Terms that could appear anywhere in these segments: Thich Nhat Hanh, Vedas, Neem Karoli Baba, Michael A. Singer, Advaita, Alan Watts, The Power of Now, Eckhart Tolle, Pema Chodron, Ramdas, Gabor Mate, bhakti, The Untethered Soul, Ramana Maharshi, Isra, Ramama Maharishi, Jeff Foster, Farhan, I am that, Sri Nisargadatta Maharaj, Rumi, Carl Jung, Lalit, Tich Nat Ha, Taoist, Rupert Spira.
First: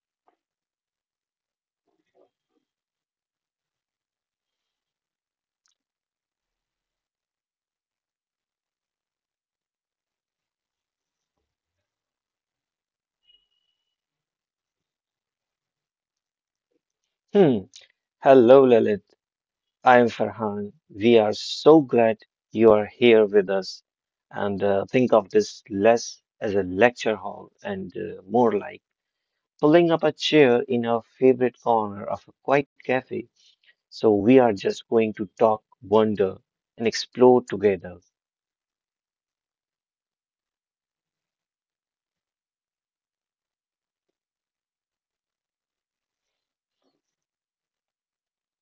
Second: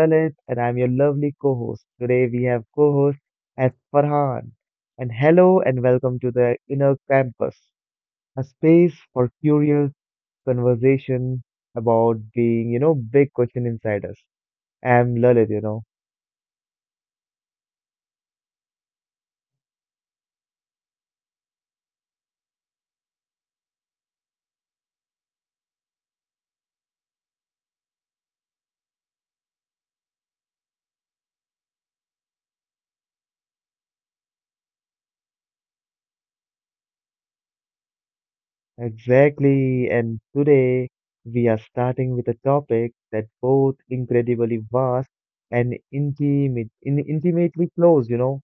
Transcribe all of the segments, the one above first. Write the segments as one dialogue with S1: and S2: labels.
S1: Lalit, and I'm your lovely co host. Today, we have co host as Farhan. And hello, and welcome to the Inner Campus, a space for curious conversation about being, big question inside us. I'm Lalit, you know.
S2: Hmm. Hello, Lalit. I am Farhan. We are so glad you are here with us. And think of this less as a lecture hall and more like pulling up a chair in our favorite corner of a quiet cafe. So we are just going to talk, wonder, and explore together.
S1: Exactly, and today we are starting with a topic that both incredibly vast and intimate, intimately close,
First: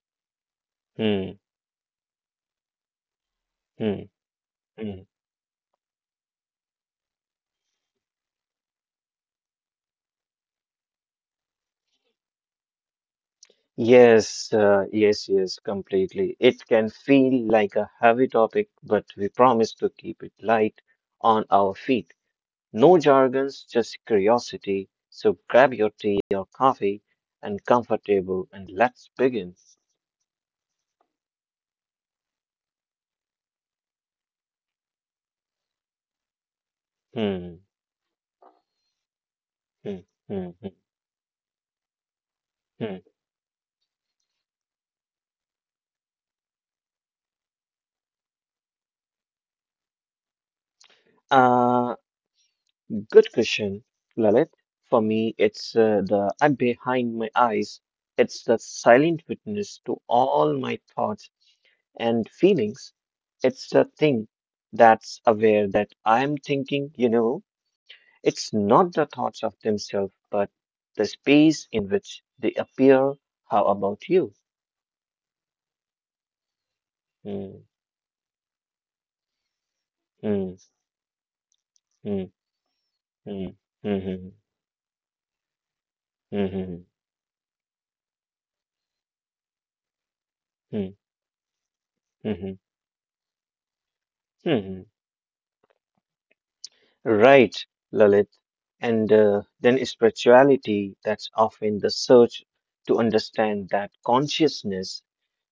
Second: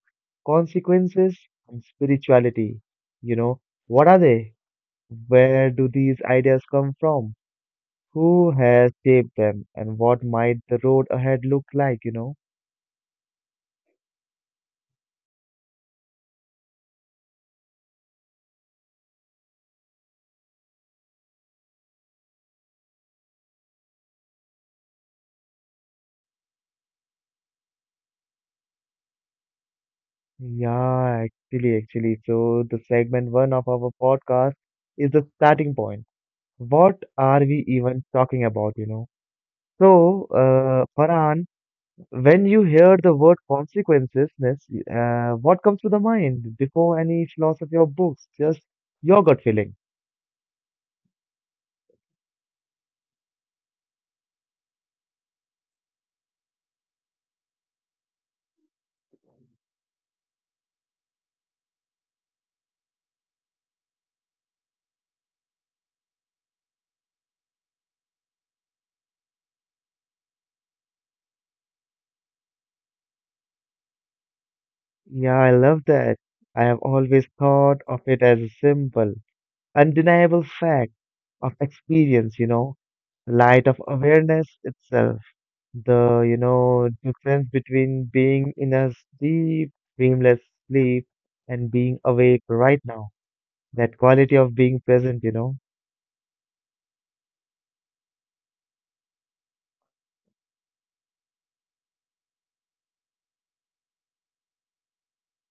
S2: Hmm.
S1: consequences and spirituality. You know,
S2: Hmm.
S1: what are they?
S2: Hmm.
S1: Where do these ideas come from? Who has shaped them? And what might the road ahead look like,
S2: Yes, yes, yes, completely. It can feel like a heavy topic, but we promise to keep it light on our feet. No jargons, just curiosity. So grab your tea or coffee and comfortable and let's begin.
S1: Yeah, actually. So the segment one of our podcast is the starting point. What are we
S2: Hmm,
S1: even talking about,
S2: hmm,
S1: So,
S2: hmm, hmm,
S1: Farhan, when you hear
S2: hmm.
S1: the word consequences, what comes to the mind before any philosophy or books? Just your gut feeling.
S2: Uh, Good question, Lalit. For me, it's the I'm behind my eyes. It's the silent witness to all my thoughts and feelings. It's the thing that's aware that I'm thinking. It's not the thoughts of themselves, but the space in which they appear. How about you?
S1: Yeah, I love that. I have always
S2: Hmm,
S1: thought of it as a simple, undeniable
S2: hmm,
S1: fact of
S2: hmm,
S1: experience,
S2: hmm,
S1: light of
S2: hmm, hmm,
S1: awareness itself. The, you
S2: hmm, hmm,
S1: know, difference between being in a deep, dreamless
S2: hmm,
S1: sleep and being awake
S2: hmm,
S1: right now. That quality of
S2: hmm. hmm.
S1: being present,
S2: Right, Lalit. And then spirituality, that's often the search to understand that consciousness,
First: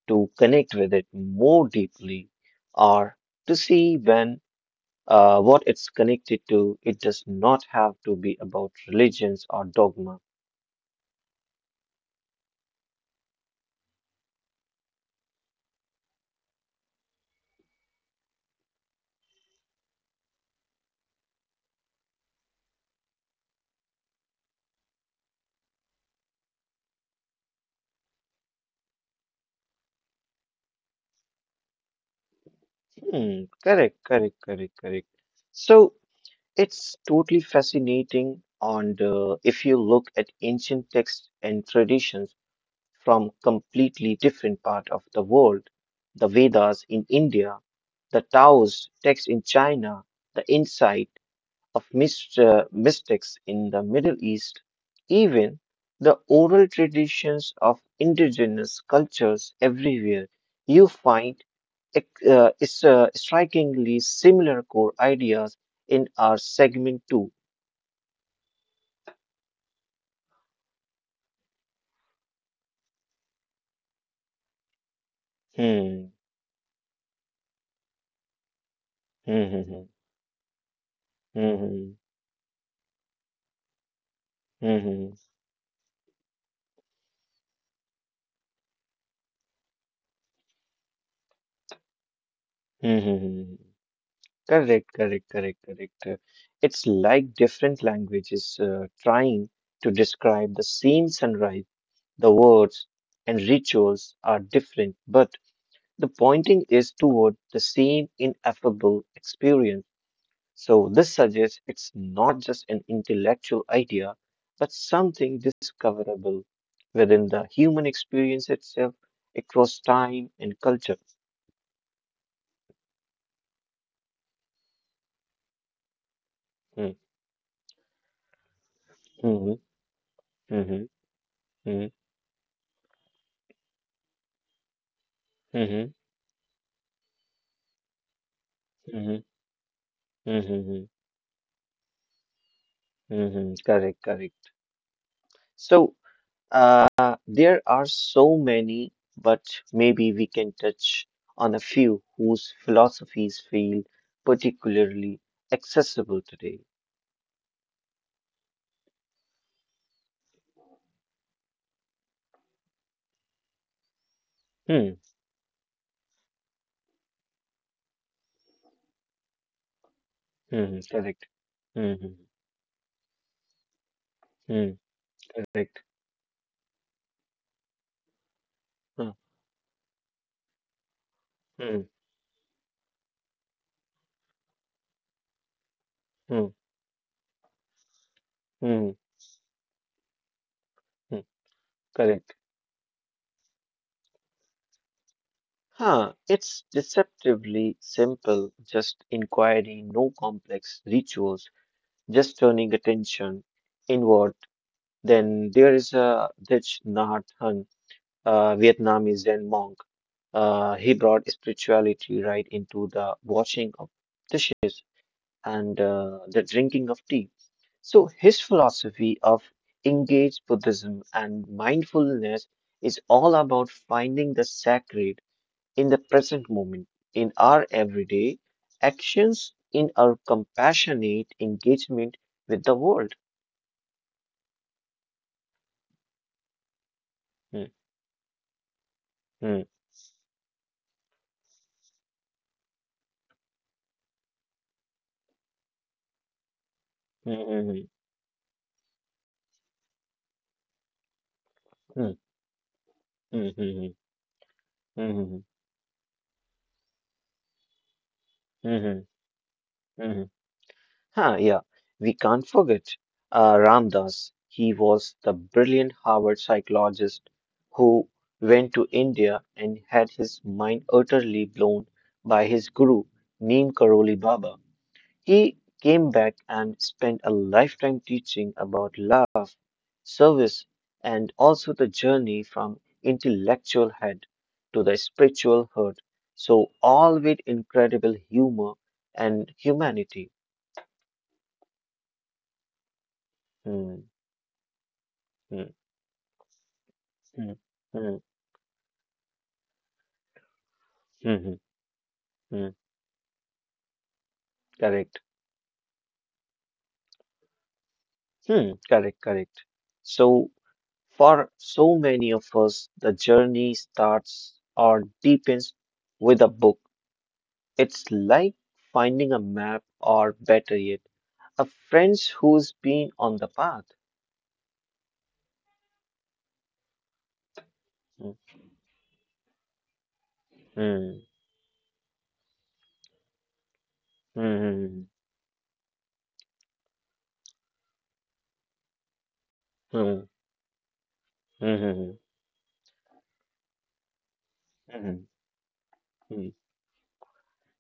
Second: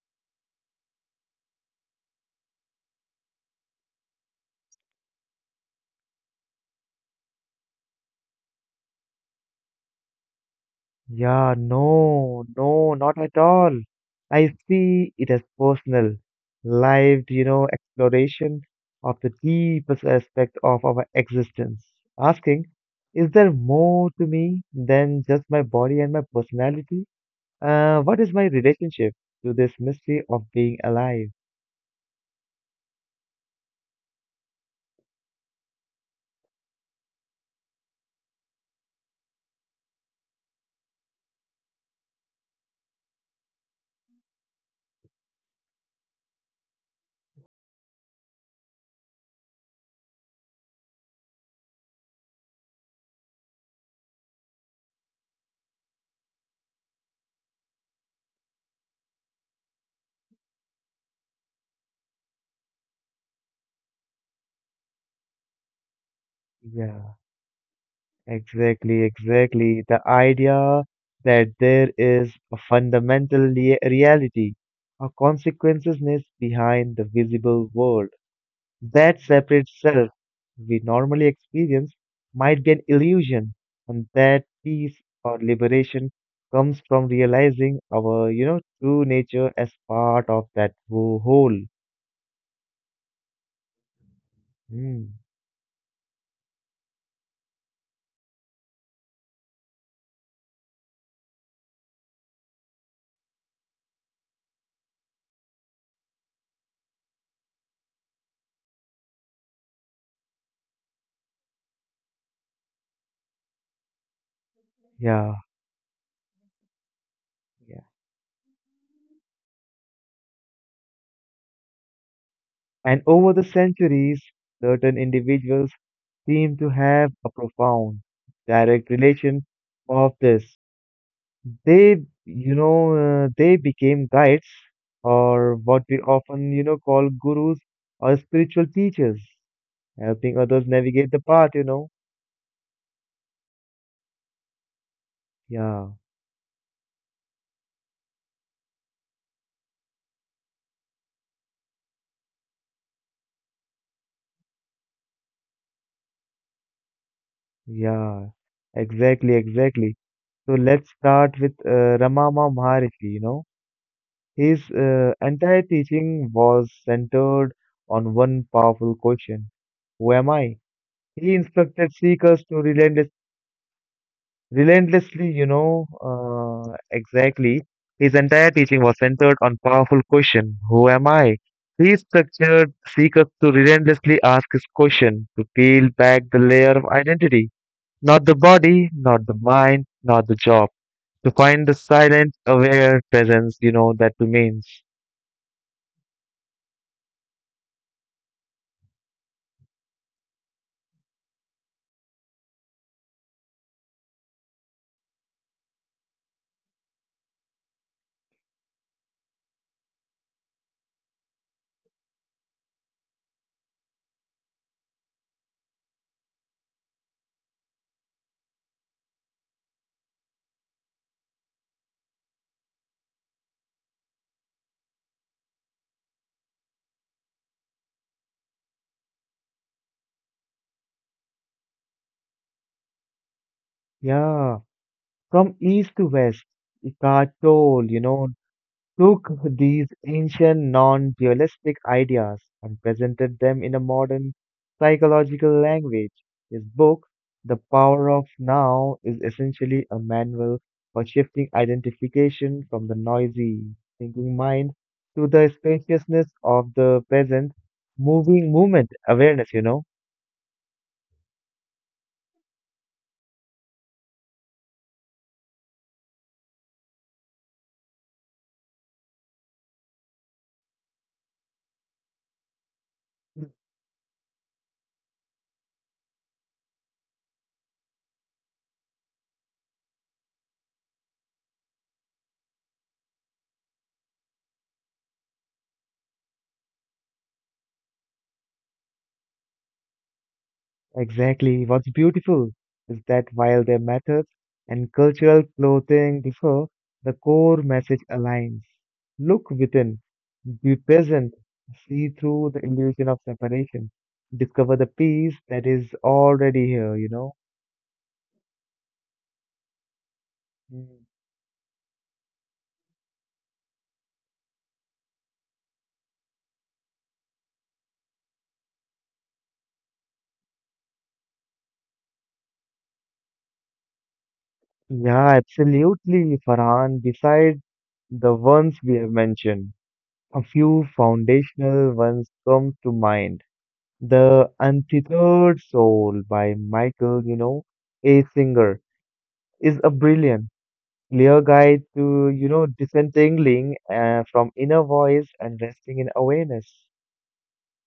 S2: to connect with it more deeply, or to see when what it's connected to. It does not have to be about religions or dogma.
S1: Yeah, no, no, not at all. I see it as personal, lived, exploration of the deepest aspect of our existence. Asking, is there more to me than just my body and my personality? What is my relationship to this mystery of being alive?
S2: Hmm, correct, correct, correct, correct. So it's totally fascinating. And if you look at ancient texts and traditions from completely different part of the world, the Vedas in India, the Taoist text in China, the insight of mystics in the Middle East, even the oral traditions of indigenous cultures everywhere, you find strikingly similar core ideas in our segment
S1: Yeah.
S2: 2.
S1: Exactly. The idea that there is a fundamental reality, a consequences
S2: Hmm.
S1: behind the visible world, that separate
S2: Hmm. Hmm.
S1: self we normally experience
S2: Hmm.
S1: might be an illusion, and that
S2: Hmm. Hmm. Hmm. Hmm.
S1: peace
S2: hmm, hmm.
S1: or liberation comes from realizing our, true nature as part of that whole.
S2: hmm, hmm, hmm. Correct,
S1: Mm,
S2: correct, correct, correct. It's like different languages trying to describe the same sunrise. The words and rituals are different, but the pointing is toward the same ineffable experience. So, this suggests it's not just an intellectual idea, but
S1: yeah,
S2: something discoverable within the
S1: yeah.
S2: human experience itself across time and culture.
S1: And over the centuries, certain individuals seem to
S2: Mm,
S1: have a profound direct relation
S2: mhm,
S1: of this.
S2: mhm, mhm,
S1: They, they became guides or what
S2: mhm,
S1: we often, call gurus or spiritual teachers,
S2: mhm,
S1: helping
S2: mhm,
S1: others
S2: mhm,
S1: navigate the path,
S2: mhm, Correct, correct.
S1: Yeah,
S2: So, there are so many, but maybe we can touch on a few whose philosophies feel particularly accessible today.
S1: yeah, exactly. So let's start with Ramama Maharishi, His
S2: Hmm,
S1: entire teaching was centered on one powerful question. Who am I?
S2: hmm, hmm, correct.
S1: He instructed
S2: Hmm,
S1: seekers to relentlessly
S2: hmm, hmm, hmm,
S1: Relentlessly, you
S2: correct.
S1: know, uh, exactly. His entire teaching was centered on powerful question, who am I?
S2: Hmm, hmm,
S1: He structured seekers to relentlessly ask his question, to peel back the
S2: hmm,
S1: layer of identity, not the body,
S2: hmm,
S1: not the mind, not the job,
S2: hmm,
S1: to find the silent,
S2: correct.
S1: aware presence, that remains.
S2: Huh, it's deceptively simple, just inquiry, no complex rituals, just turning attention inward. Then there is a Thich Nhat Hanh, a Vietnamese Zen monk. He brought spirituality right into the washing of dishes and the drinking of tea. So his philosophy of engaged Buddhism and mindfulness is all about finding the sacred in the present moment, in our everyday actions, in our compassionate engagement with the world.
S1: Yeah, from east to west, Eckhart
S2: Hmm,
S1: Tolle, took
S2: hmm,
S1: these ancient non dualistic ideas and presented them in a modern psychological language. His book, The
S2: hmm,
S1: Power of Now, is essentially a manual for shifting
S2: hmm,
S1: identification from the
S2: hmm,
S1: noisy
S2: hmm, hmm,
S1: thinking mind
S2: hmm, hmm,
S1: to
S2: hmm,
S1: the spaciousness of the present moving
S2: hmm,
S1: movement
S2: hmm,
S1: awareness,
S2: hmm. Huh, yeah, we can't forget Ramdas. He was the brilliant Harvard psychologist who went to India and had his mind utterly blown by his guru, Neem Karoli Baba. He came back and spent a lifetime teaching about love, service, and also the journey from intellectual head to the spiritual heart. So, all with incredible humor and humanity.
S1: Exactly. What's beautiful is that while their
S2: Hmm.
S1: methods and cultural
S2: hmm.
S1: clothing differ, the
S2: Hmm.
S1: core message
S2: Hmm.
S1: aligns. Look within, be present,
S2: mhm,
S1: see through
S2: Hmm.
S1: the
S2: Hmm.
S1: illusion of separation, discover the
S2: Correct.
S1: peace that is already here,
S2: Hmm, correct, correct. So,
S1: Mm.
S2: for so many of us, the journey starts or deepens with a book. It's like finding a map, or better yet, a friend who's been on the path.
S1: Yeah, absolutely, Farhan. Besides the
S2: Hmm.
S1: ones we have mentioned, a few
S2: Hmm.
S1: foundational ones come to mind. The
S2: Hmm.
S1: Untethered Soul by Michael, A. Singer, is a
S2: Hmm.
S1: brilliant, clear guide
S2: Hmm.
S1: to, disentangling from inner voice
S2: Hmm.
S1: and resting in
S2: mm.
S1: awareness.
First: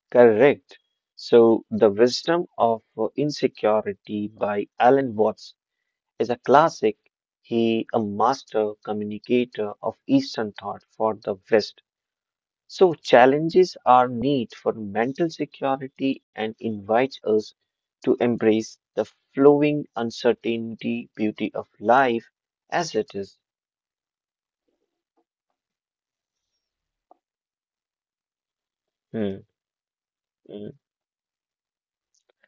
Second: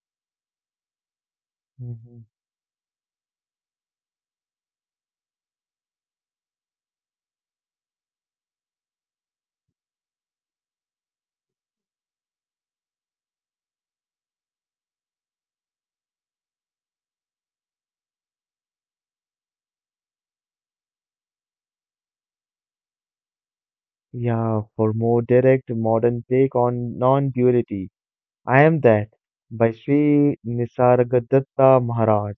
S2: Correct. So, The
S1: Mhm.
S2: Wisdom of Insecurity by Alan Watts is a classic. He, a master communicator of Eastern thought for the West. So challenges our need for mental security and invites us to embrace the flowing uncertainty beauty of life as it is.
S1: Yeah, for more direct modern take on non-duality, I am that
S2: Hmm,
S1: by Sri
S2: hmm,
S1: Nisargadatta Maharaj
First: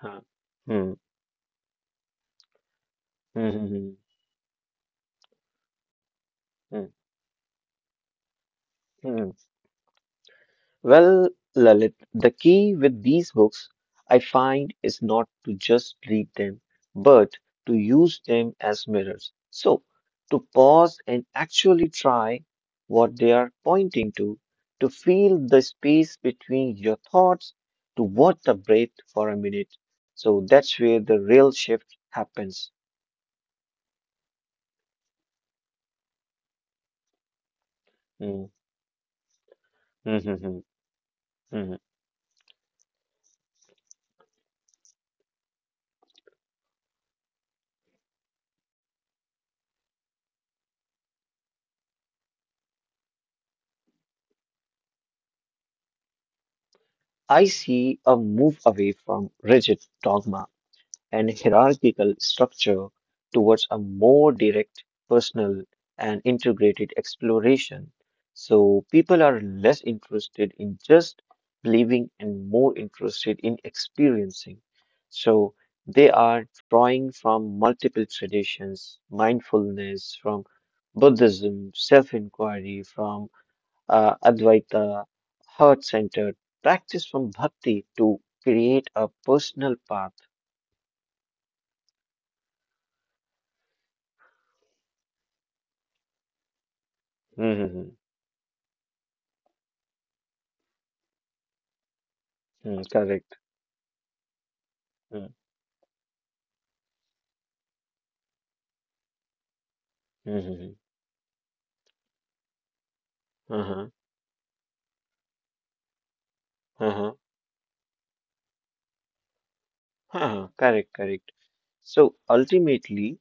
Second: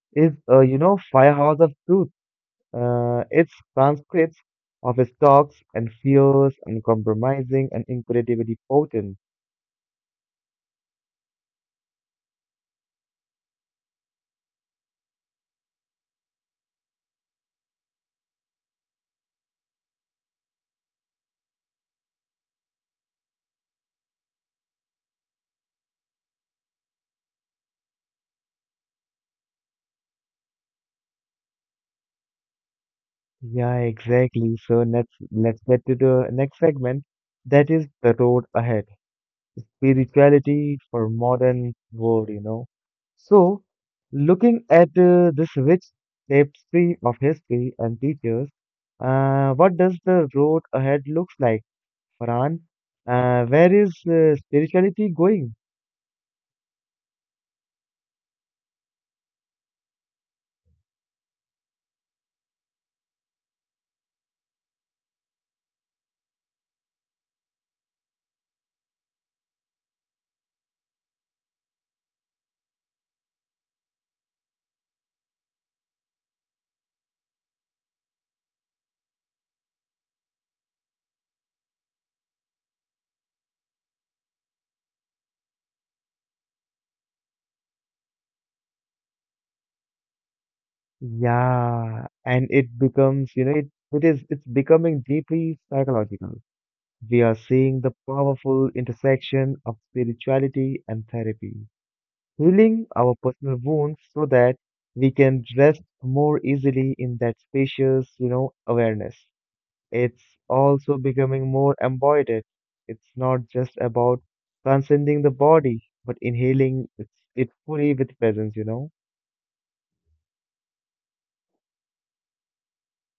S2: huh,
S1: is a
S2: hmm,
S1: firehouse of truth. Uh,
S2: hmm,
S1: its
S2: hmm, hmm,
S1: transcripts of his talks and fears,
S2: hmm,
S1: uncompromising and incredibly potent.
S2: hmm. Well, Lalit, the key with these books I find is not to just read them, but to use them as mirrors. So, to pause and actually try what they are pointing to feel the space between your thoughts, to watch the breath for a minute. So that's where the real shift happens.
S1: Yeah, exactly. So let's get to the next segment. That is the road
S2: Mm,
S1: ahead.
S2: mhm, mhm,
S1: Spirituality for modern
S2: mhm.
S1: world, So, looking at this rich tapestry of history and teachers, what does the road ahead looks like, Farhan? Where is spirituality going?
S2: I see a move away from rigid dogma and hierarchical structure towards a more direct, personal, and integrated exploration. So people are less interested in just believing and more interested in experiencing. So they are drawing from multiple traditions, mindfulness, from Buddhism, self inquiry, from Advaita, heart centered practice from bhakti to create a personal path.
S1: Yeah, and it becomes, it's becoming deeply psychological. We are seeing
S2: Mhm.
S1: the powerful intersection of spirituality and therapy,
S2: Mm,
S1: healing our
S2: correct.
S1: personal wounds so that we
S2: Mm,
S1: can rest more easily in that spacious, awareness. It's
S2: mhm.
S1: also becoming more embodied. It's not just
S2: Uh-huh.
S1: about transcending the body, but inhaling it,
S2: Uh-huh.
S1: it fully with presence,
S2: Uh-huh. Correct, correct. So ultimately,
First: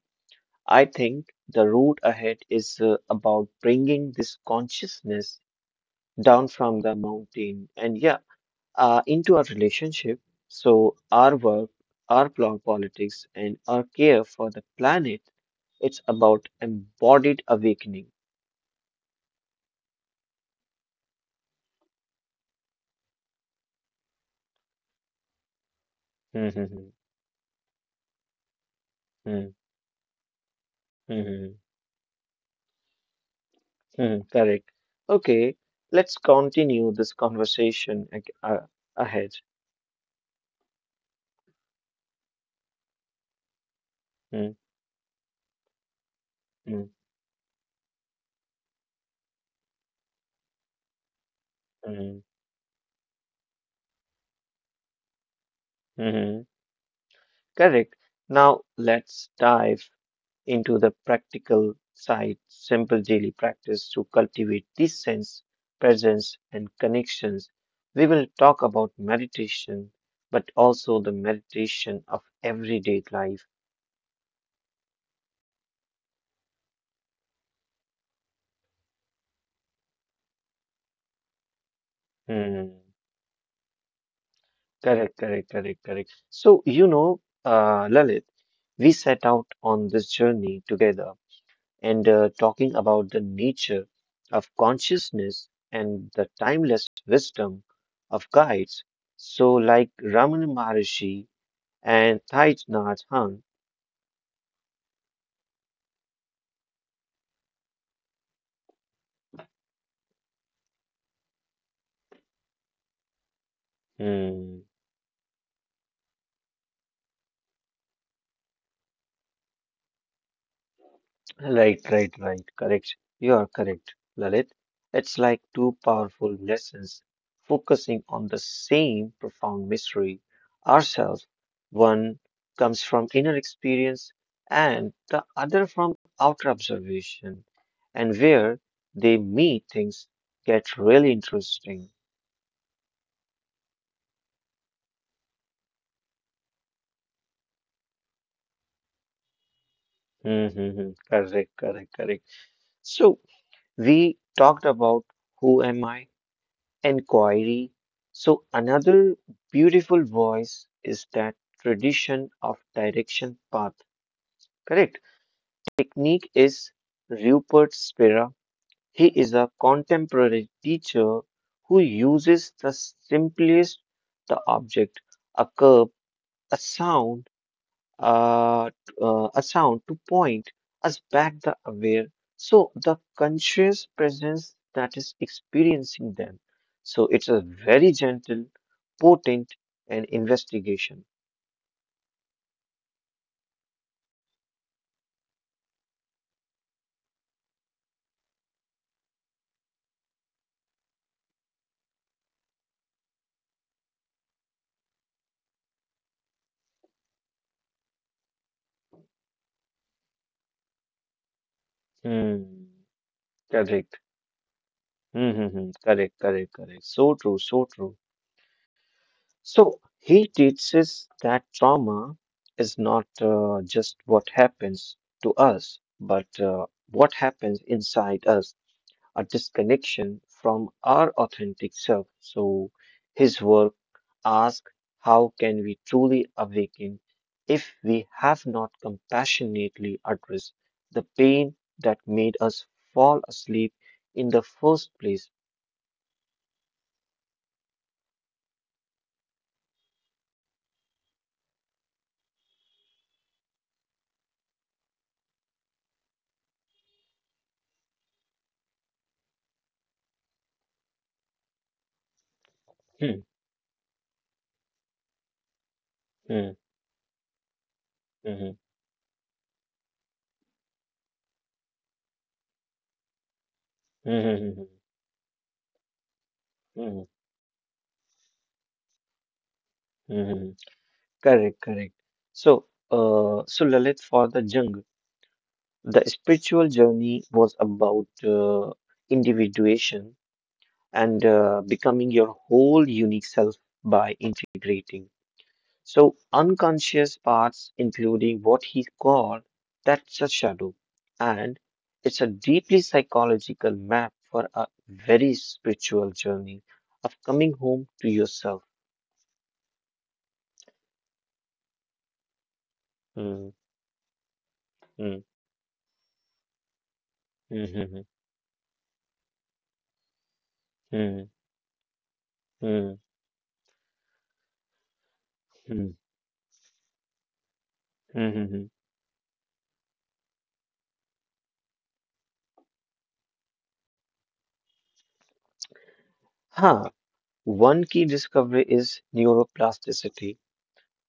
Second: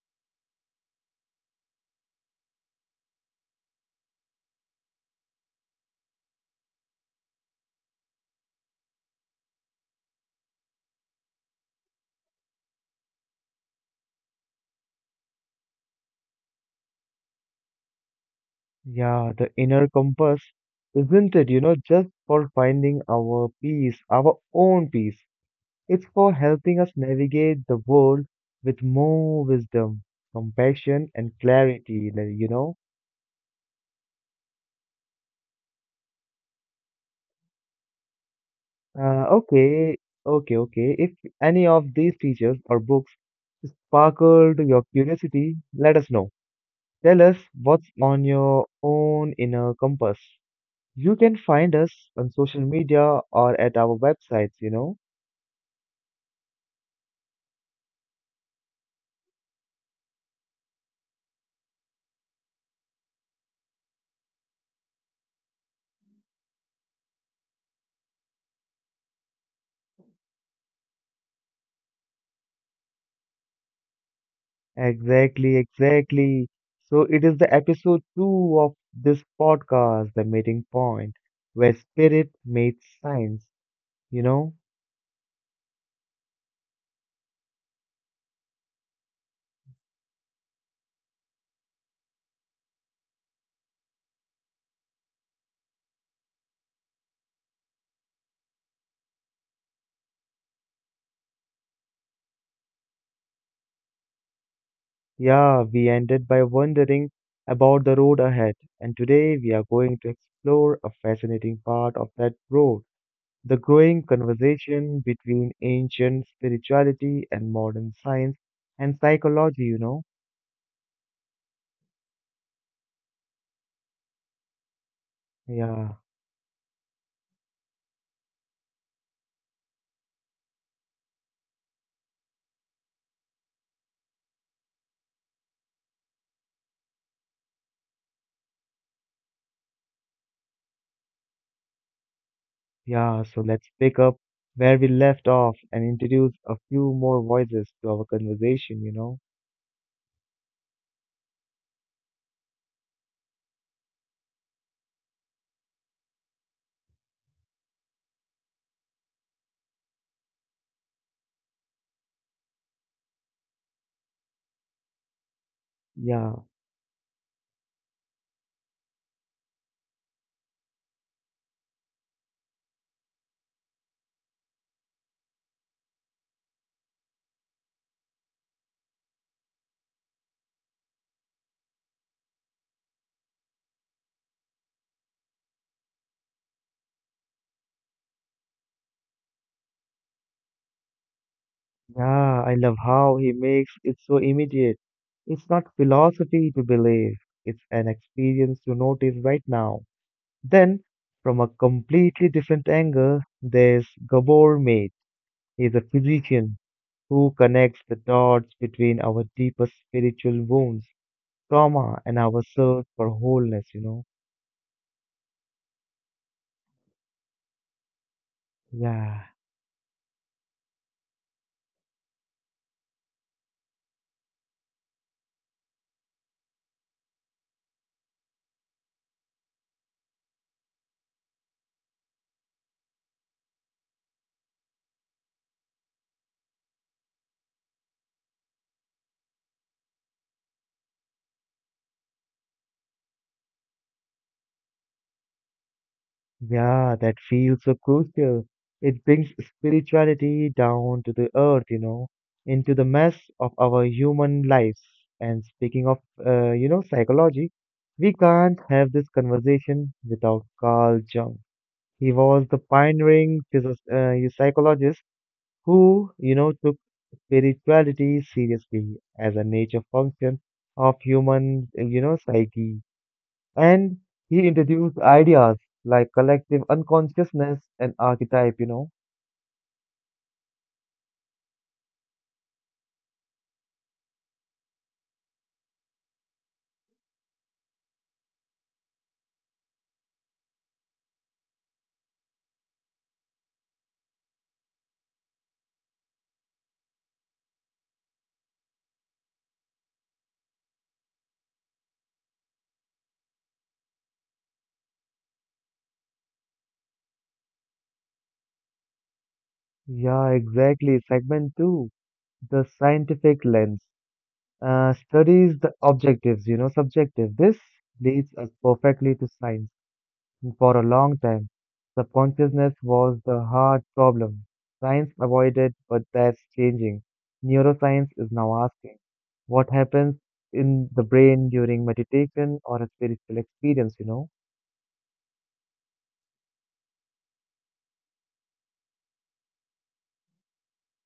S2: I think the road ahead is about bringing this consciousness down from the mountain and yeah, into our relationship. So our work, our politics, and our care for the planet, it's about embodied awakening.
S1: Yeah, the inner compass, isn't it, just for finding our peace, our own peace. It's for helping
S2: Mm-hmm.
S1: us navigate the world with more
S2: mm-hmm,
S1: wisdom, compassion, and
S2: mm-hmm.
S1: clarity, like,
S2: Hmm, correct. Okay, let's continue this conversation
S1: Uh,
S2: ahead.
S1: okay, okay. If any of these teachers or books
S2: Hmm,
S1: sparkled your curiosity, let us know.
S2: hmm,
S1: Tell us what's on your own inner compass. You can find us
S2: hmm,
S1: on social media or at our websites,
S2: hmm. Correct. Now let's dive into the practical side, simple daily practice to cultivate this sense, presence, and connections. We will talk about meditation, but also the meditation of everyday life.
S1: Exactly. So it is the episode two of this podcast, The Meeting Point, where spirit
S2: Hmm.
S1: meets science. You know,
S2: Correct, correct, correct, correct. So, Lalit, we set out on this journey together and talking about the nature of consciousness and the timeless wisdom of guides. So, like Ramana Maharshi and Thich Nhat Hanh.
S1: yeah, we ended by wondering about the road ahead, and today we are going to explore a fascinating part of that road, the growing conversation between ancient spirituality and modern science and psychology,
S2: Right, right, right. Correct. You are correct, Lalit. It's like two
S1: Yeah.
S2: powerful lessons focusing on the same profound mystery, ourselves. One comes from inner experience and the other from outer observation. And where they meet, things get really interesting.
S1: Yeah, so let's pick up where we left off and introduce a few more voices to our conversation,
S2: Mm-hmm. mm-hmm. Correct, correct, correct. So we talked about who am I? Inquiry. So, another beautiful voice is that tradition of direction path. Correct. Technique
S1: Yeah,
S2: is Rupert Spira. He is a contemporary teacher who uses the simplest the object, a curb, a sound, uh, a sound to point us back the aware, so the conscious presence that is experiencing them, so it's a very gentle, potent, and investigation.
S1: yeah, I love how he makes it so immediate. It's not philosophy to believe, it's an experience to notice right now. Then, from a completely different angle, there's Gabor Mate. He's a physician who connects the dots between our deepest spiritual wounds, trauma, and our
S2: Hmm.
S1: search for wholeness,
S2: Correct. Mm-hmm. Correct, correct, correct. So true, so true.
S1: Yeah.
S2: So he teaches that trauma is not just what happens to us but what happens inside us, a disconnection from our authentic self. So his work asks how can we truly awaken if we have not compassionately addressed the pain that made us fall asleep in the first place?
S1: Yeah, that feels so crucial. It brings spirituality down to the earth, into the mess of our human lives. And speaking of, psychology, we can't have this conversation without Carl Jung. He was the
S2: Hmm,
S1: pioneering psychologist who,
S2: hmm,
S1: took spirituality
S2: hmm,
S1: seriously as a nature function of human, psyche. And
S2: hmm, hmm, hmm,
S1: he
S2: hmm, hmm, hmm.
S1: introduced ideas like collective
S2: hmm, hmm,
S1: unconsciousness and archetype,
S2: hmm, hmm. Correct, correct. So, so Lalit, for the Jung, the spiritual journey was about individuation and becoming your whole unique self by integrating. So, unconscious parts, including what he called that's a shadow, and it's a deeply psychological map for a very spiritual journey of coming home to yourself.
S1: Yeah, exactly. Segment two, the scientific
S2: Hmm,
S1: lens,
S2: hmm,
S1: studies the objectives, subjective. This
S2: hmm, hmm,
S1: leads us perfectly to science. For a long time,
S2: hmm,
S1: subconsciousness
S2: hmm, hmm,
S1: was the hard problem. Science avoided,
S2: hmm,
S1: but that's changing. Neuroscience
S2: hmm,
S1: is
S2: hmm. hmm.
S1: now asking what happens in the brain during meditation or a spiritual experience,
S2: Huh. One key discovery is neuroplasticity,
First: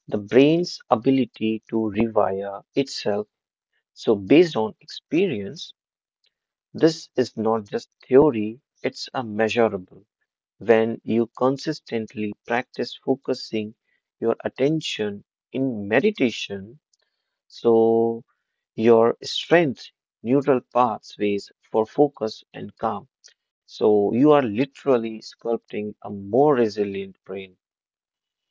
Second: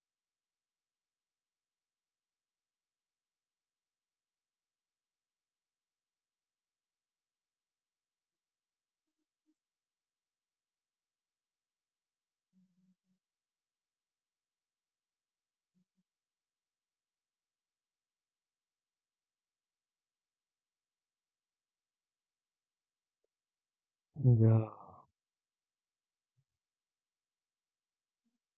S2: the brain's ability to rewire itself. So, based on experience, this is not just theory, it's a measurable. When you consistently practice focusing your attention in meditation, so your strength, neural pathways for focus and calm. So, you are
S1: Yeah.
S2: literally sculpting a more resilient brain.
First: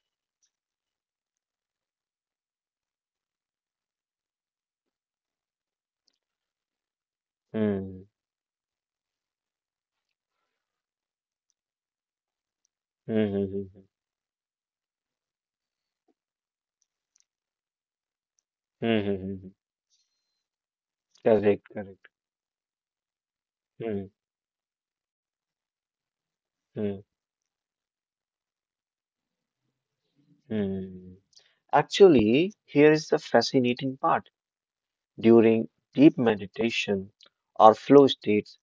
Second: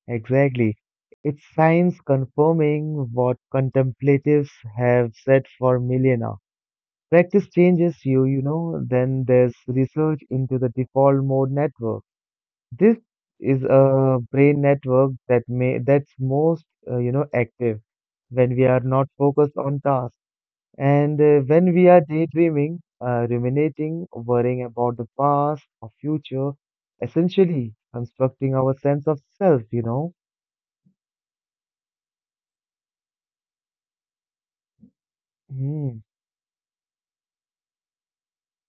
S1: Exactly. It's science confirming what contemplatives have said for millennia. Practice changes
S2: Hmm.
S1: you, then there's research into the default mode network. This
S2: Hmm.
S1: is
S2: hmm,
S1: a brain network that may that's most, active when we are
S2: hmm,
S1: not
S2: hmm, hmm, hmm, hmm. hmm.
S1: focused on tasks and
S2: Correct,
S1: when we are
S2: correct.
S1: daydreaming, ruminating,
S2: Hmm.
S1: worrying about the past or future,
S2: Hmm.
S1: essentially constructing our sense of self,
S2: Hmm. Actually, here is the fascinating part. During
S1: Hmm.
S2: deep meditation or flow states,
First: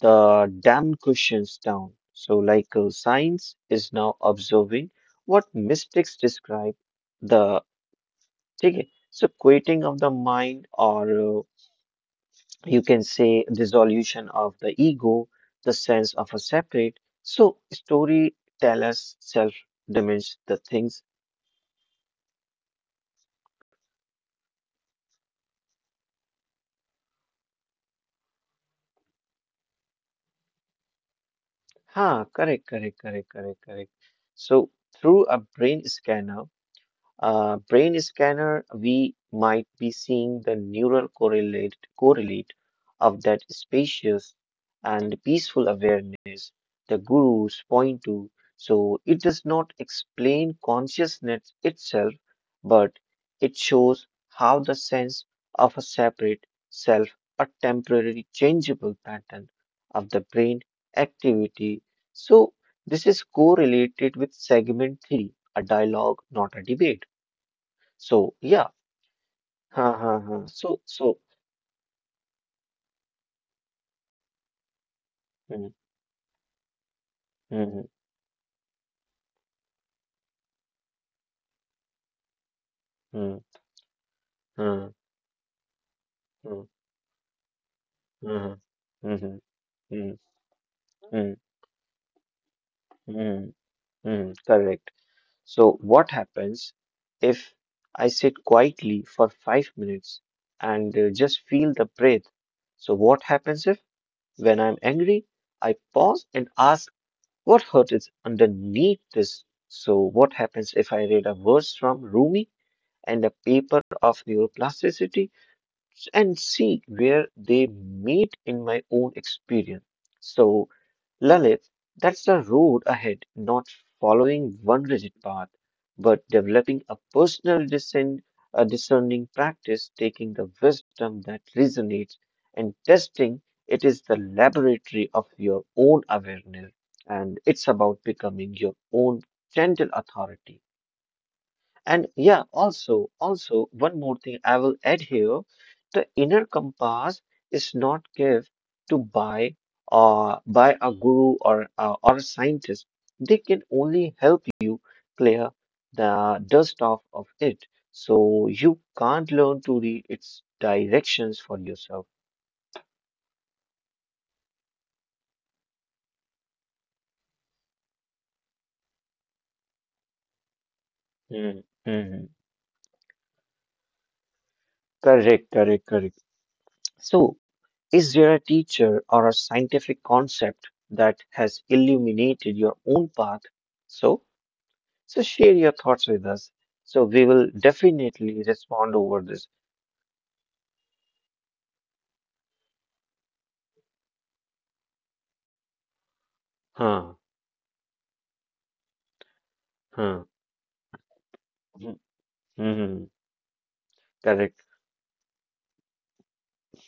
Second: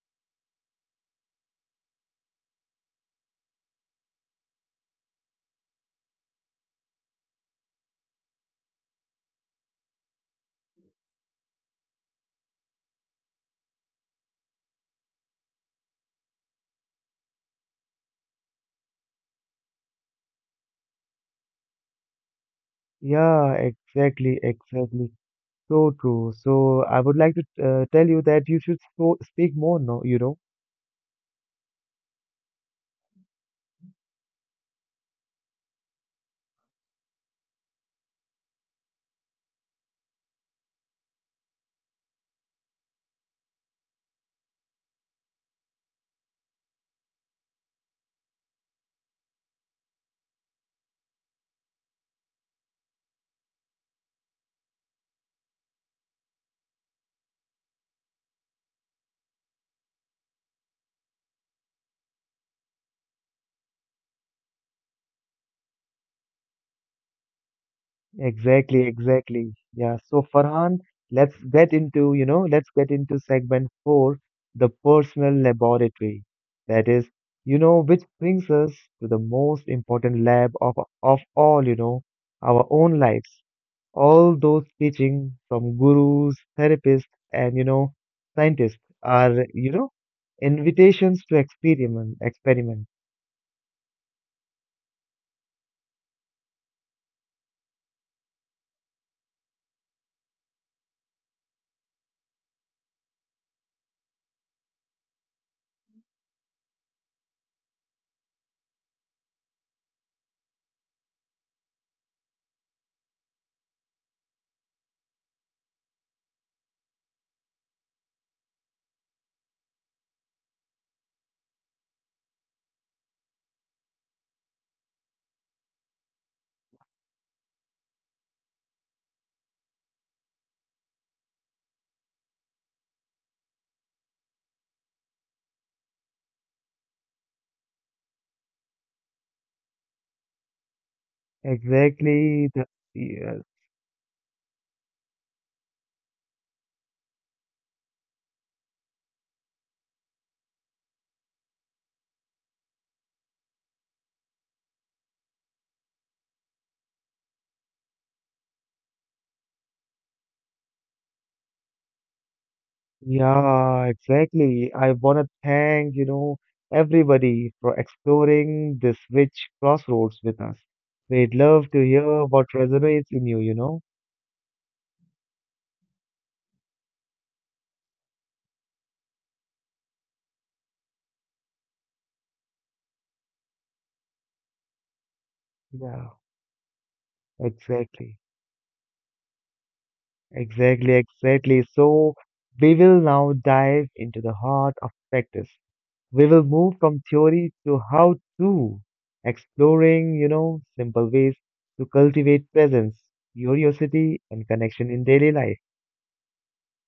S2: the dam cushions down. So, like science is now observing what mystics describe the ticket. So, quieting of the mind, or you can say dissolution of the ego, the sense of a separate. So, story tell us self dimensions the things.
S1: Yeah, exactly. So true. So I would like to tell you that you should so speak more, no,
S2: Huh, correct, correct, correct, correct, correct. So through a brain scanner, we might be seeing the neural correlate of that spacious and peaceful awareness the gurus point to. So it does not explain consciousness itself, but it shows how the sense of a separate self, a temporary changeable pattern of the brain activity. So this is correlated with segment three, a dialogue, not a debate. So yeah,
S1: Exactly.
S2: ha
S1: Yeah.
S2: ha
S1: So
S2: ha. So
S1: Farhan,
S2: so.
S1: let's get into segment four, the personal
S2: Mm,
S1: laboratory. That is,
S2: mm,
S1: which brings us to the most important lab of all, our own lives.
S2: mm,
S1: All those
S2: mm,
S1: teaching from gurus,
S2: mm,
S1: therapists, and
S2: mm,
S1: scientists
S2: mm,
S1: are,
S2: mm,
S1: invitations
S2: mm,
S1: to experiment.
S2: mm, mm, correct. So what happens if I sit quietly for 5 minutes and just feel the breath? So what happens if, when I'm angry, I pause and ask what hurt is underneath this? So what happens if I read a verse from Rumi and a paper of neuroplasticity and see where they meet in my own experience? So, Lalit, that's the road ahead, not following one rigid path, but developing a discerning practice, taking the wisdom that resonates and testing it is the laboratory of your own awareness. And it's about becoming your own gentle authority. And yeah,
S1: Exactly. Yeah,
S2: also one more thing I will add here. The inner compass is not given to buy by a guru or a scientist. They can only help you clear the dust off of it. So you can't learn to read its directions for yourself.
S1: yeah, exactly. I want to thank, everybody for exploring this rich crossroads with us. We'd
S2: Hmm,
S1: love to hear
S2: hmm.
S1: what resonates in you, you know?
S2: Correct, correct, correct. So is there a teacher or a scientific concept that has illuminated your own path? So, so share your thoughts
S1: Yeah,
S2: with us. So we will
S1: exactly.
S2: definitely respond over this.
S1: Exactly. So we will now dive into the heart of practice, we will move from
S2: Huh,
S1: theory to how to, exploring,
S2: huh,
S1: simple ways to
S2: hmm,
S1: cultivate presence,
S2: hmm,
S1: curiosity, and
S2: correct.
S1: connection in daily life.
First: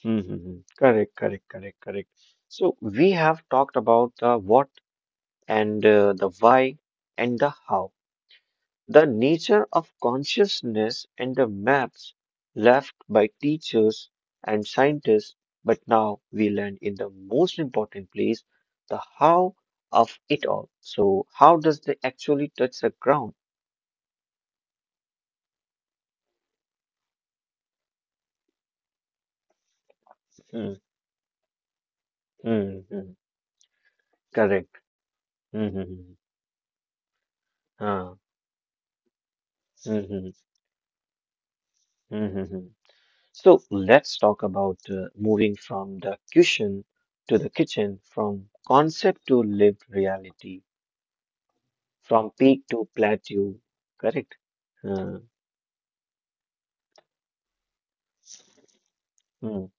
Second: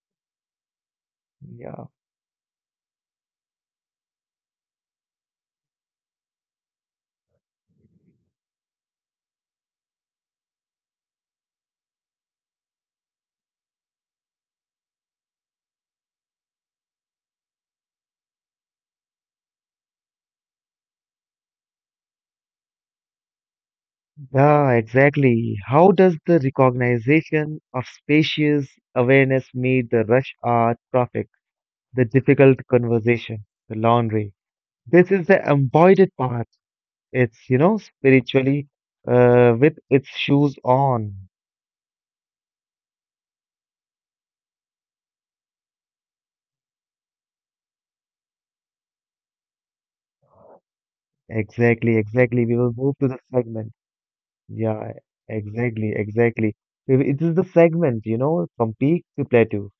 S2: Hmm, hmm, hmm. Correct, correct, correct,
S1: Yeah.
S2: correct. So we have talked about the what and the why and the how. The nature of consciousness and the maps left by teachers and scientists, but now we land in the most important place, the how of it all. So, how does they actually touch the ground?
S1: Yeah, exactly. How does the recognition of spacious awareness meet the rush hour
S2: Mm,
S1: traffic, the difficult
S2: mm, mm.
S1: conversation, the laundry?
S2: Correct.
S1: This is the
S2: Mm, mm,
S1: embodied
S2: mm.
S1: part.
S2: Ah,
S1: Spiritually with
S2: mm,
S1: its
S2: mm,
S1: shoes on.
S2: mm, mm, mm. So let's talk about moving from the cushion to the kitchen, from concept to lived reality.
S1: Exactly,
S2: From
S1: exactly. We
S2: peak
S1: will
S2: to
S1: move to the
S2: plateau,
S1: segment.
S2: correct?
S1: Yeah,
S2: Uh,
S1: exactly. It is the segment, from peak to
S2: mm,
S1: plateau,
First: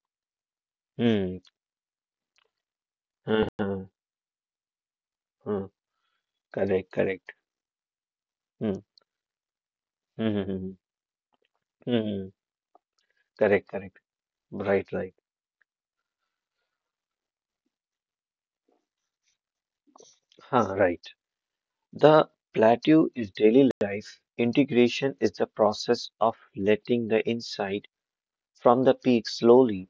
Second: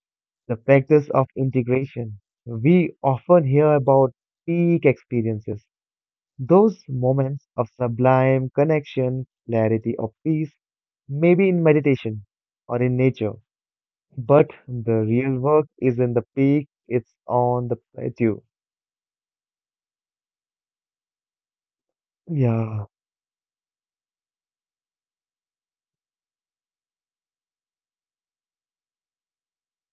S1: the factors of
S2: mm,
S1: integration. We often
S2: uh,
S1: hear
S2: uh,
S1: about peak experiences,
S2: uh,
S1: those
S2: correct, correct.
S1: moments of sublime
S2: Mm,
S1: connection, clarity of
S2: mm,
S1: peace,
S2: mm,
S1: maybe in meditation
S2: mm,
S1: or in nature.
S2: correct, correct.
S1: But
S2: Right,
S1: the
S2: right.
S1: real work is in the peak, it's on the plateau.
S2: Huh, right. The
S1: Yeah.
S2: plateau is daily life. Integration is the process of letting the insight from the peak slowly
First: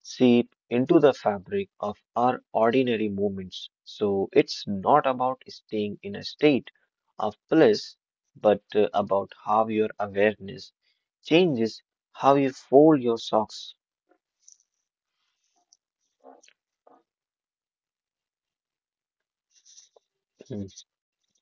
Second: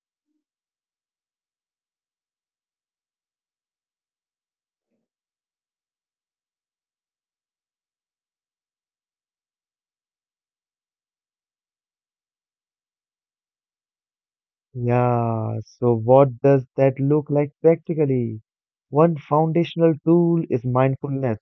S2: seep into the fabric of our ordinary moments. So it's not about staying in a state of bliss, but about how your awareness changes how you fold your socks.
S1: Yeah, so what does that look like practically? One foundational tool is
S2: Hmm,
S1: mindfulness,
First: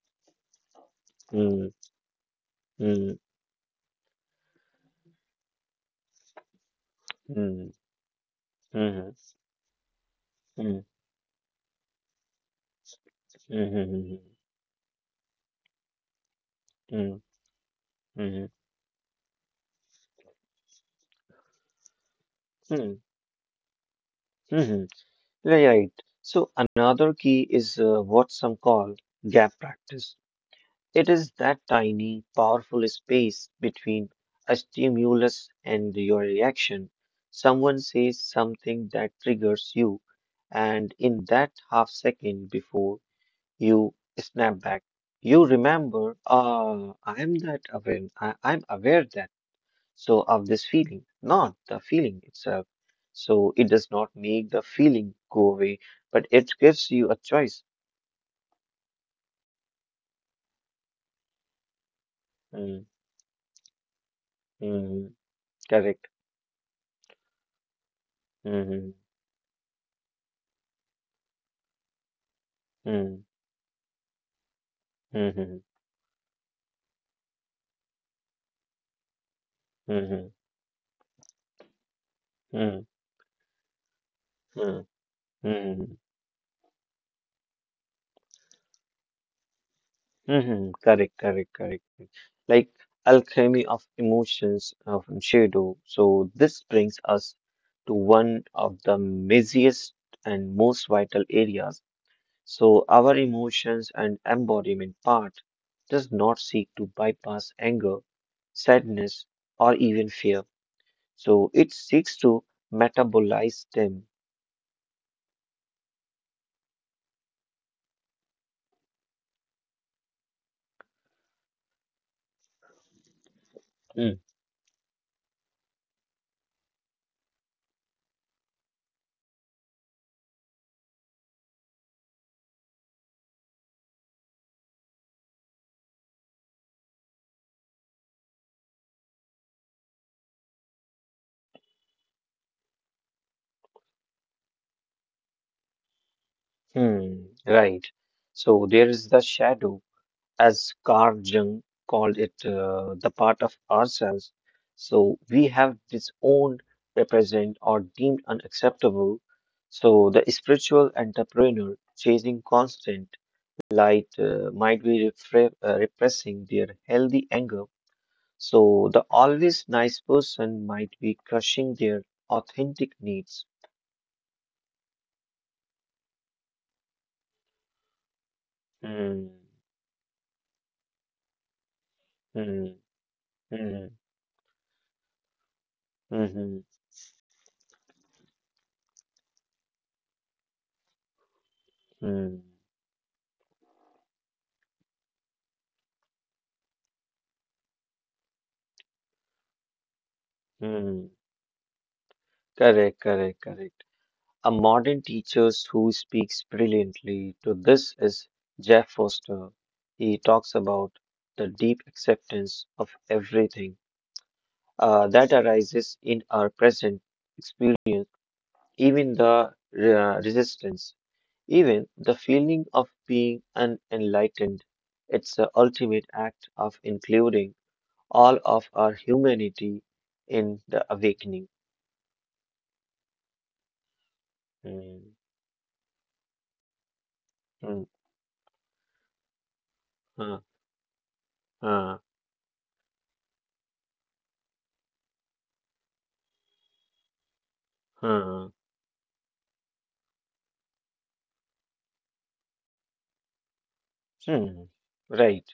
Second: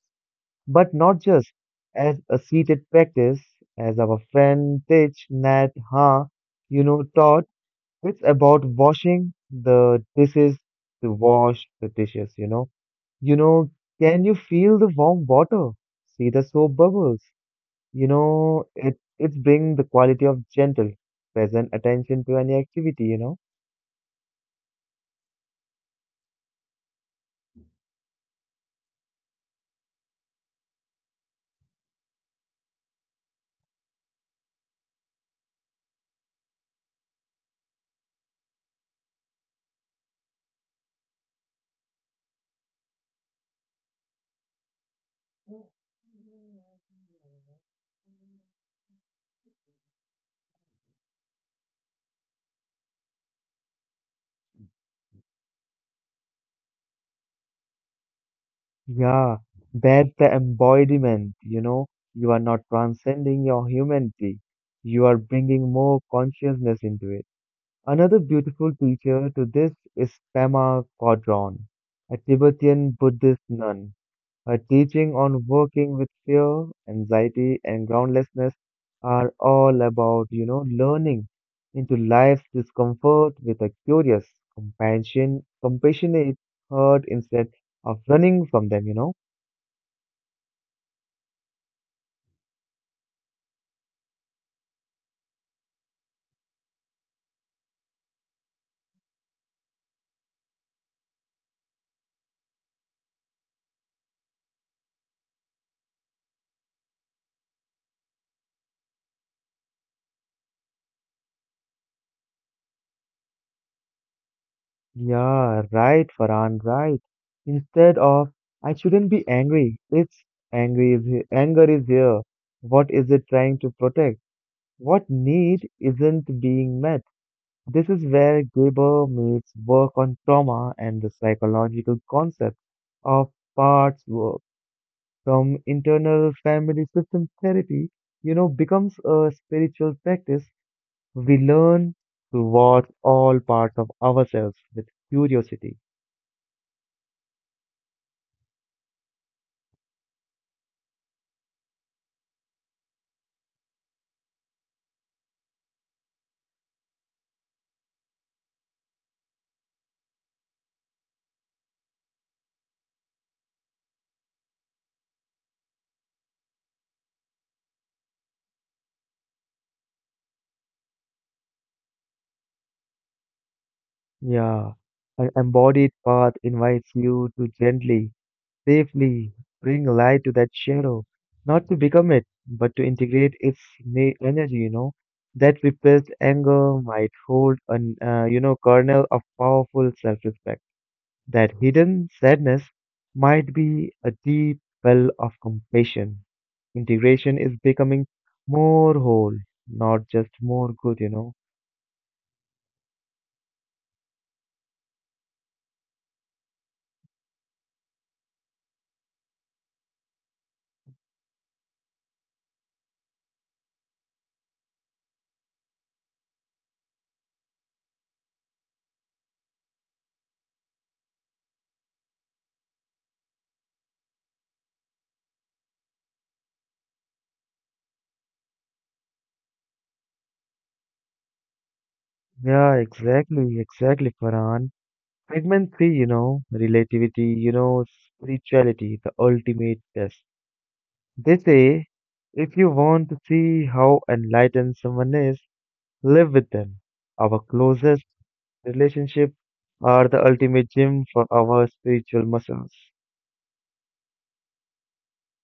S1: but not just
S2: hmm,
S1: as a seated
S2: hmm,
S1: practice, as our friend Tich Nat Ha, taught.
S2: hmm,
S1: It's about
S2: hmm,
S1: washing the dishes
S2: hmm,
S1: to wash the dishes, You know,
S2: hmm,
S1: can you feel the warm water? See the soap
S2: hmm, hmm, hmm,
S1: bubbles? You
S2: hmm.
S1: know, it it's bring the quality of gentle, present attention to any
S2: Hmm,
S1: activity,
S2: hmm, hmm. Right. So another key is what some call gap practice. It is that tiny, powerful space between a stimulus and your reaction. Someone says something that triggers you, and in that half second before you snap back, you remember, ah, I am that aware, I'm aware that, so of this feeling, not the feeling itself. So it does not make the feeling go away, but it gives you a choice.
S1: Yeah, that's the embodiment, you know. You are not
S2: Mm,
S1: transcending your humanity. You
S2: mm,
S1: are bringing more
S2: correct.
S1: consciousness into it. Another beautiful
S2: Mhm,
S1: teacher to this is Pema Chodron, a Tibetan
S2: mm.
S1: Buddhist nun. Her teaching on
S2: Mhm,
S1: working with fear, anxiety, and groundlessness are all about,
S2: mhm,
S1: learning into life's
S2: mhm,
S1: discomfort with a curious,
S2: mhm, mhm,
S1: compassionate heart instead of running from them,
S2: mhm. Correct, correct, correct. Like alchemy of emotions of shadow. So this brings us to one of the messiest and most vital areas. So our emotions and embodiment part does not seek to bypass anger, sadness, or even fear. So it seeks to metabolize them.
S1: Yeah, right, Farhan, right. Instead of I shouldn't be angry, it's anger is here. What is it trying to protect? What need isn't being met? This is where Geber meets work on trauma and the psychological concept of parts work. From internal family system therapy, becomes a spiritual practice. We learn to watch all parts of ourselves with curiosity.
S2: Hmm, right. So there is the shadow, as Carl Jung called it, the part of ourselves. So we have disowned, represent, or deemed unacceptable. So the spiritual entrepreneur chasing constant light might be repressing their healthy anger. So the always nice person might be crushing their authentic needs.
S1: Yeah, an embodied path invites you to gently,
S2: Hmm,
S1: safely bring light to that shadow, not to become it,
S2: hmm,
S1: but to integrate its
S2: hmm,
S1: na energy, That repressed
S2: hmm, hmm,
S1: anger might hold an, kernel of powerful self-respect. That hidden
S2: hmm.
S1: sadness might be a deep well of compassion. Integration is becoming more whole, not just more good,
S2: Mm, correct, correct, correct. A modern teacher who speaks brilliantly to this is Jeff Foster. He talks about the deep acceptance of everything that arises in our present experience, even the resistance, even the feeling of being unenlightened. It's the ultimate act of including all of our humanity in the awakening.
S1: Yeah, exactly, Farhan.
S2: Mm,
S1: Segment 3, relativity,
S2: mm,
S1: spirituality, the ultimate test.
S2: huh.
S1: They say
S2: Huh.
S1: if you want to see how enlightened someone is, live with them. Our closest
S2: Hmm.
S1: relationships are the ultimate gym for our spiritual muscles.
S2: Hmm. Right.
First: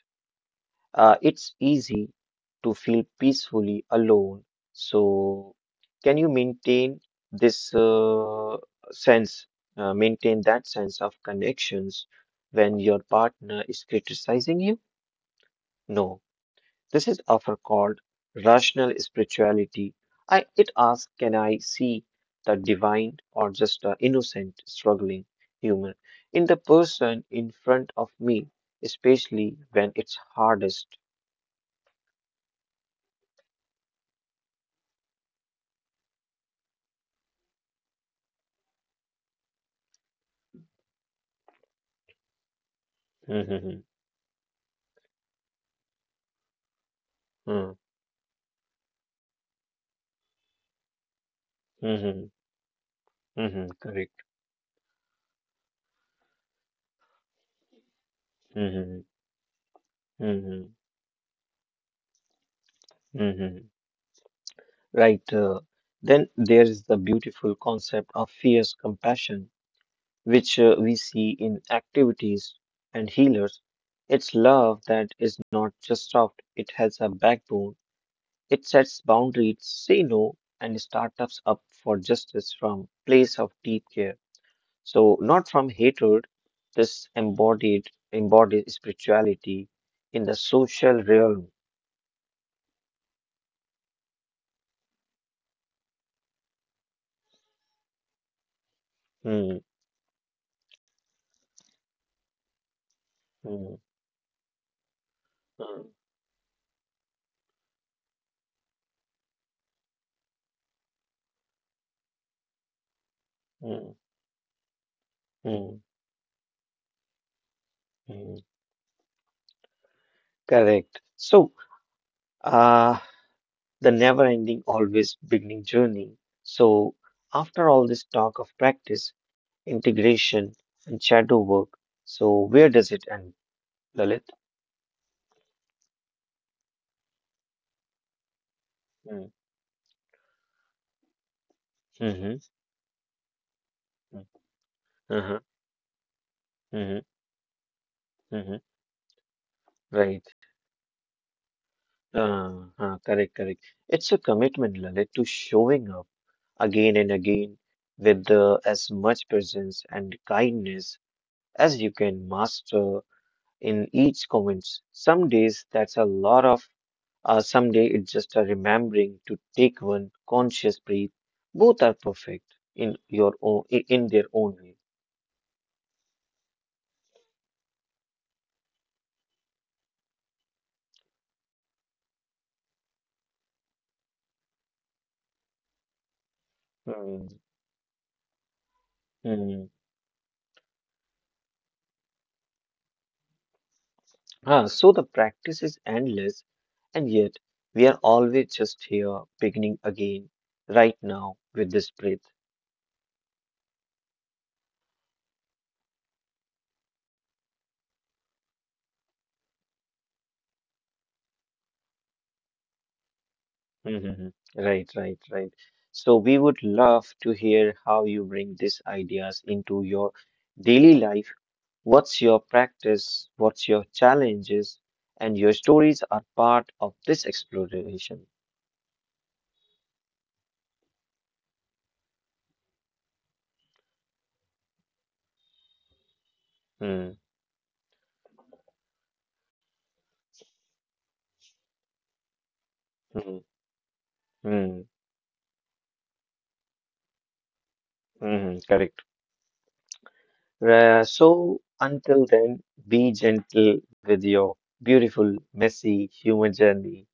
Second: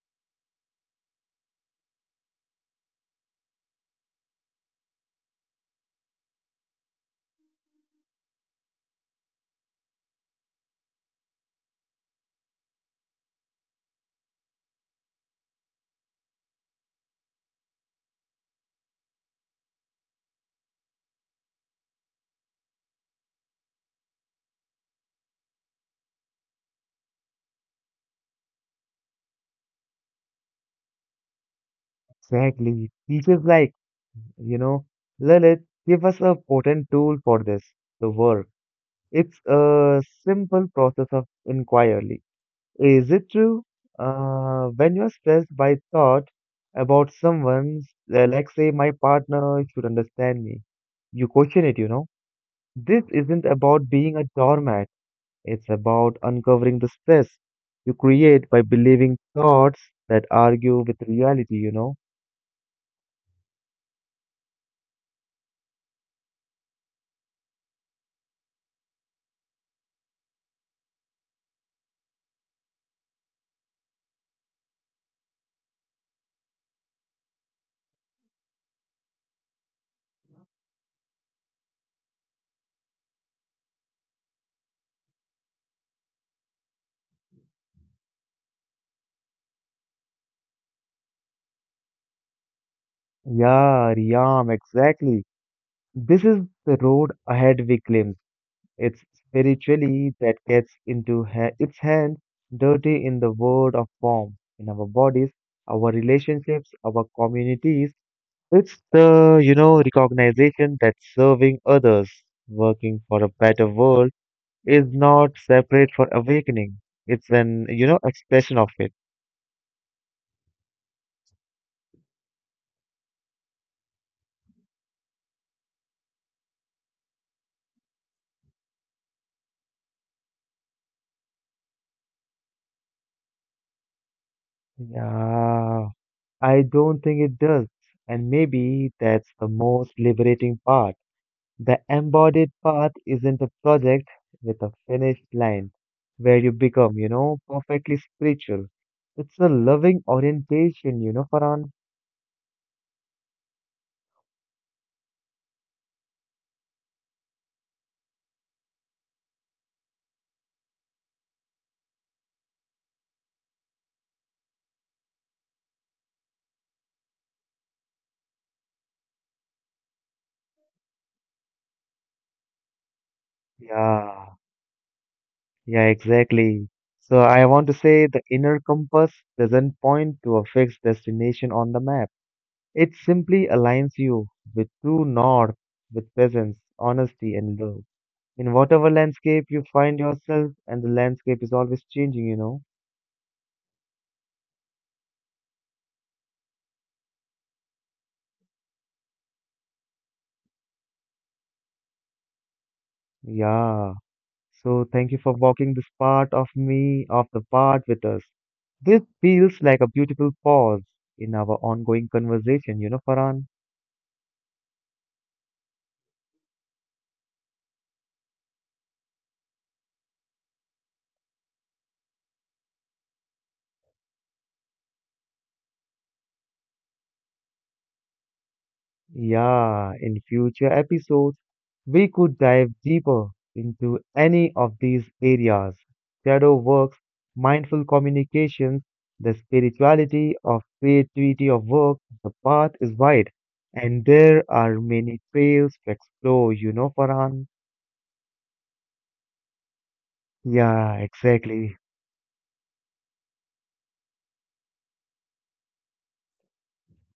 S2: It's easy to feel peacefully alone. So, can you maintain this uh, sense, maintain that sense of connections when your partner is criticizing you? No. This is often called rational spirituality. It asks, can I see the divine or just the innocent, struggling human in the person in front of me, especially when it's hardest?
S1: Exactly. Teachers like, you know, Lalit give us a potent tool for this, the work. It's a simple process of inquiry. Is it true?
S2: Mhm,
S1: When you're stressed by thought about
S2: mhm,
S1: someone's, like say my partner should understand me, you question it,
S2: mhm,
S1: This isn't
S2: mhm,
S1: about being
S2: correct.
S1: a doormat. It's about uncovering the stress you create by
S2: Mhm,
S1: believing thoughts that argue
S2: mhm,
S1: with reality,
S2: mhm. Right. Then there is the beautiful concept of fierce compassion, which we see in activities and healers. It's love that is not just soft, it has a backbone. It sets boundaries, say no, and starts us up for justice from place of deep care. So not from hatred, this embodied spirituality in the social realm.
S1: Yeah, Riyam, exactly. This is the road ahead we glimpse. It's
S2: Hmm,
S1: spiritually that gets into its hand dirty in the world
S2: hmm,
S1: of form, in our bodies, our
S2: hmm,
S1: relationships, our communities. It's the, recognition that serving others, working for a better
S2: hmm,
S1: world, is not
S2: hmm,
S1: separate for awakening. It's an,
S2: hmm.
S1: expression of it.
S2: Correct. So, uh, the never ending, always beginning journey. So, after all this talk of practice, integration, and shadow work, so where does it end, Lalit?
S1: Yeah, I don't think it does. And maybe that's
S2: Mm.
S1: the most liberating part. The
S2: Mm-hmm.
S1: embodied path isn't a project with a finished
S2: Uh-huh.
S1: line where you become,
S2: Mm-hmm.
S1: perfectly
S2: Mm-hmm.
S1: spiritual. It's a loving
S2: Right.
S1: orientation, Farhan.
S2: Uh, Correct, correct. It's a commitment, Lalit, to showing up again and again with as much presence and kindness as you can master in each comments. Some days that's a lot of. Someday it's just a remembering to take one conscious breath. Both are perfect in
S1: Yeah,
S2: their own way.
S1: yeah, exactly. So I want to say the inner compass doesn't point to a fixed destination on the map. It simply aligns you with true north, with presence,
S2: Hmm.
S1: honesty, and love. In whatever landscape you
S2: Hmm.
S1: find yourself, and the landscape is always changing,
S2: Ah, so the practice is endless, and yet we are always just here, beginning again, right now with this breath.
S1: Yeah. So thank you for walking this part of me, of the part with us. This feels like a beautiful pause in our ongoing conversation, Farhan?
S2: Hmm. Right, right, right. So we would love to hear how you bring these ideas into your daily life. What's your practice? What's your challenges? And your stories are part of this exploration.
S1: Yeah, in future episodes, we could dive deeper into any of these areas shadow works,
S2: Hmm,
S1: mindful communications, the spirituality of creativity of work. The path is wide,
S2: hmm,
S1: and there are
S2: hmm,
S1: many trails to explore, Farhan?
S2: hmm, correct.
S1: Yeah,
S2: So
S1: exactly.
S2: until then, be gentle with your beautiful, messy human journey.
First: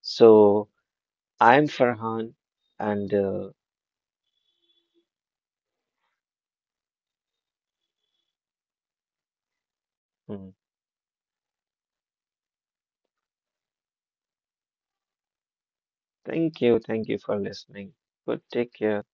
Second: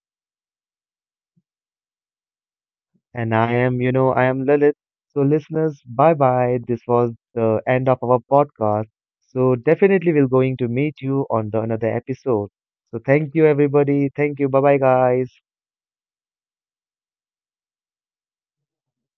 S2: So I'm Farhan, and
S1: And I am, Lilith. So, listeners, bye bye. This was the end of our podcast. So, definitely, we're
S2: hmm,
S1: going to meet you on the another episode. So, thank you, everybody. Thank you. Bye bye, guys.
S2: thank you for listening. Good, take care.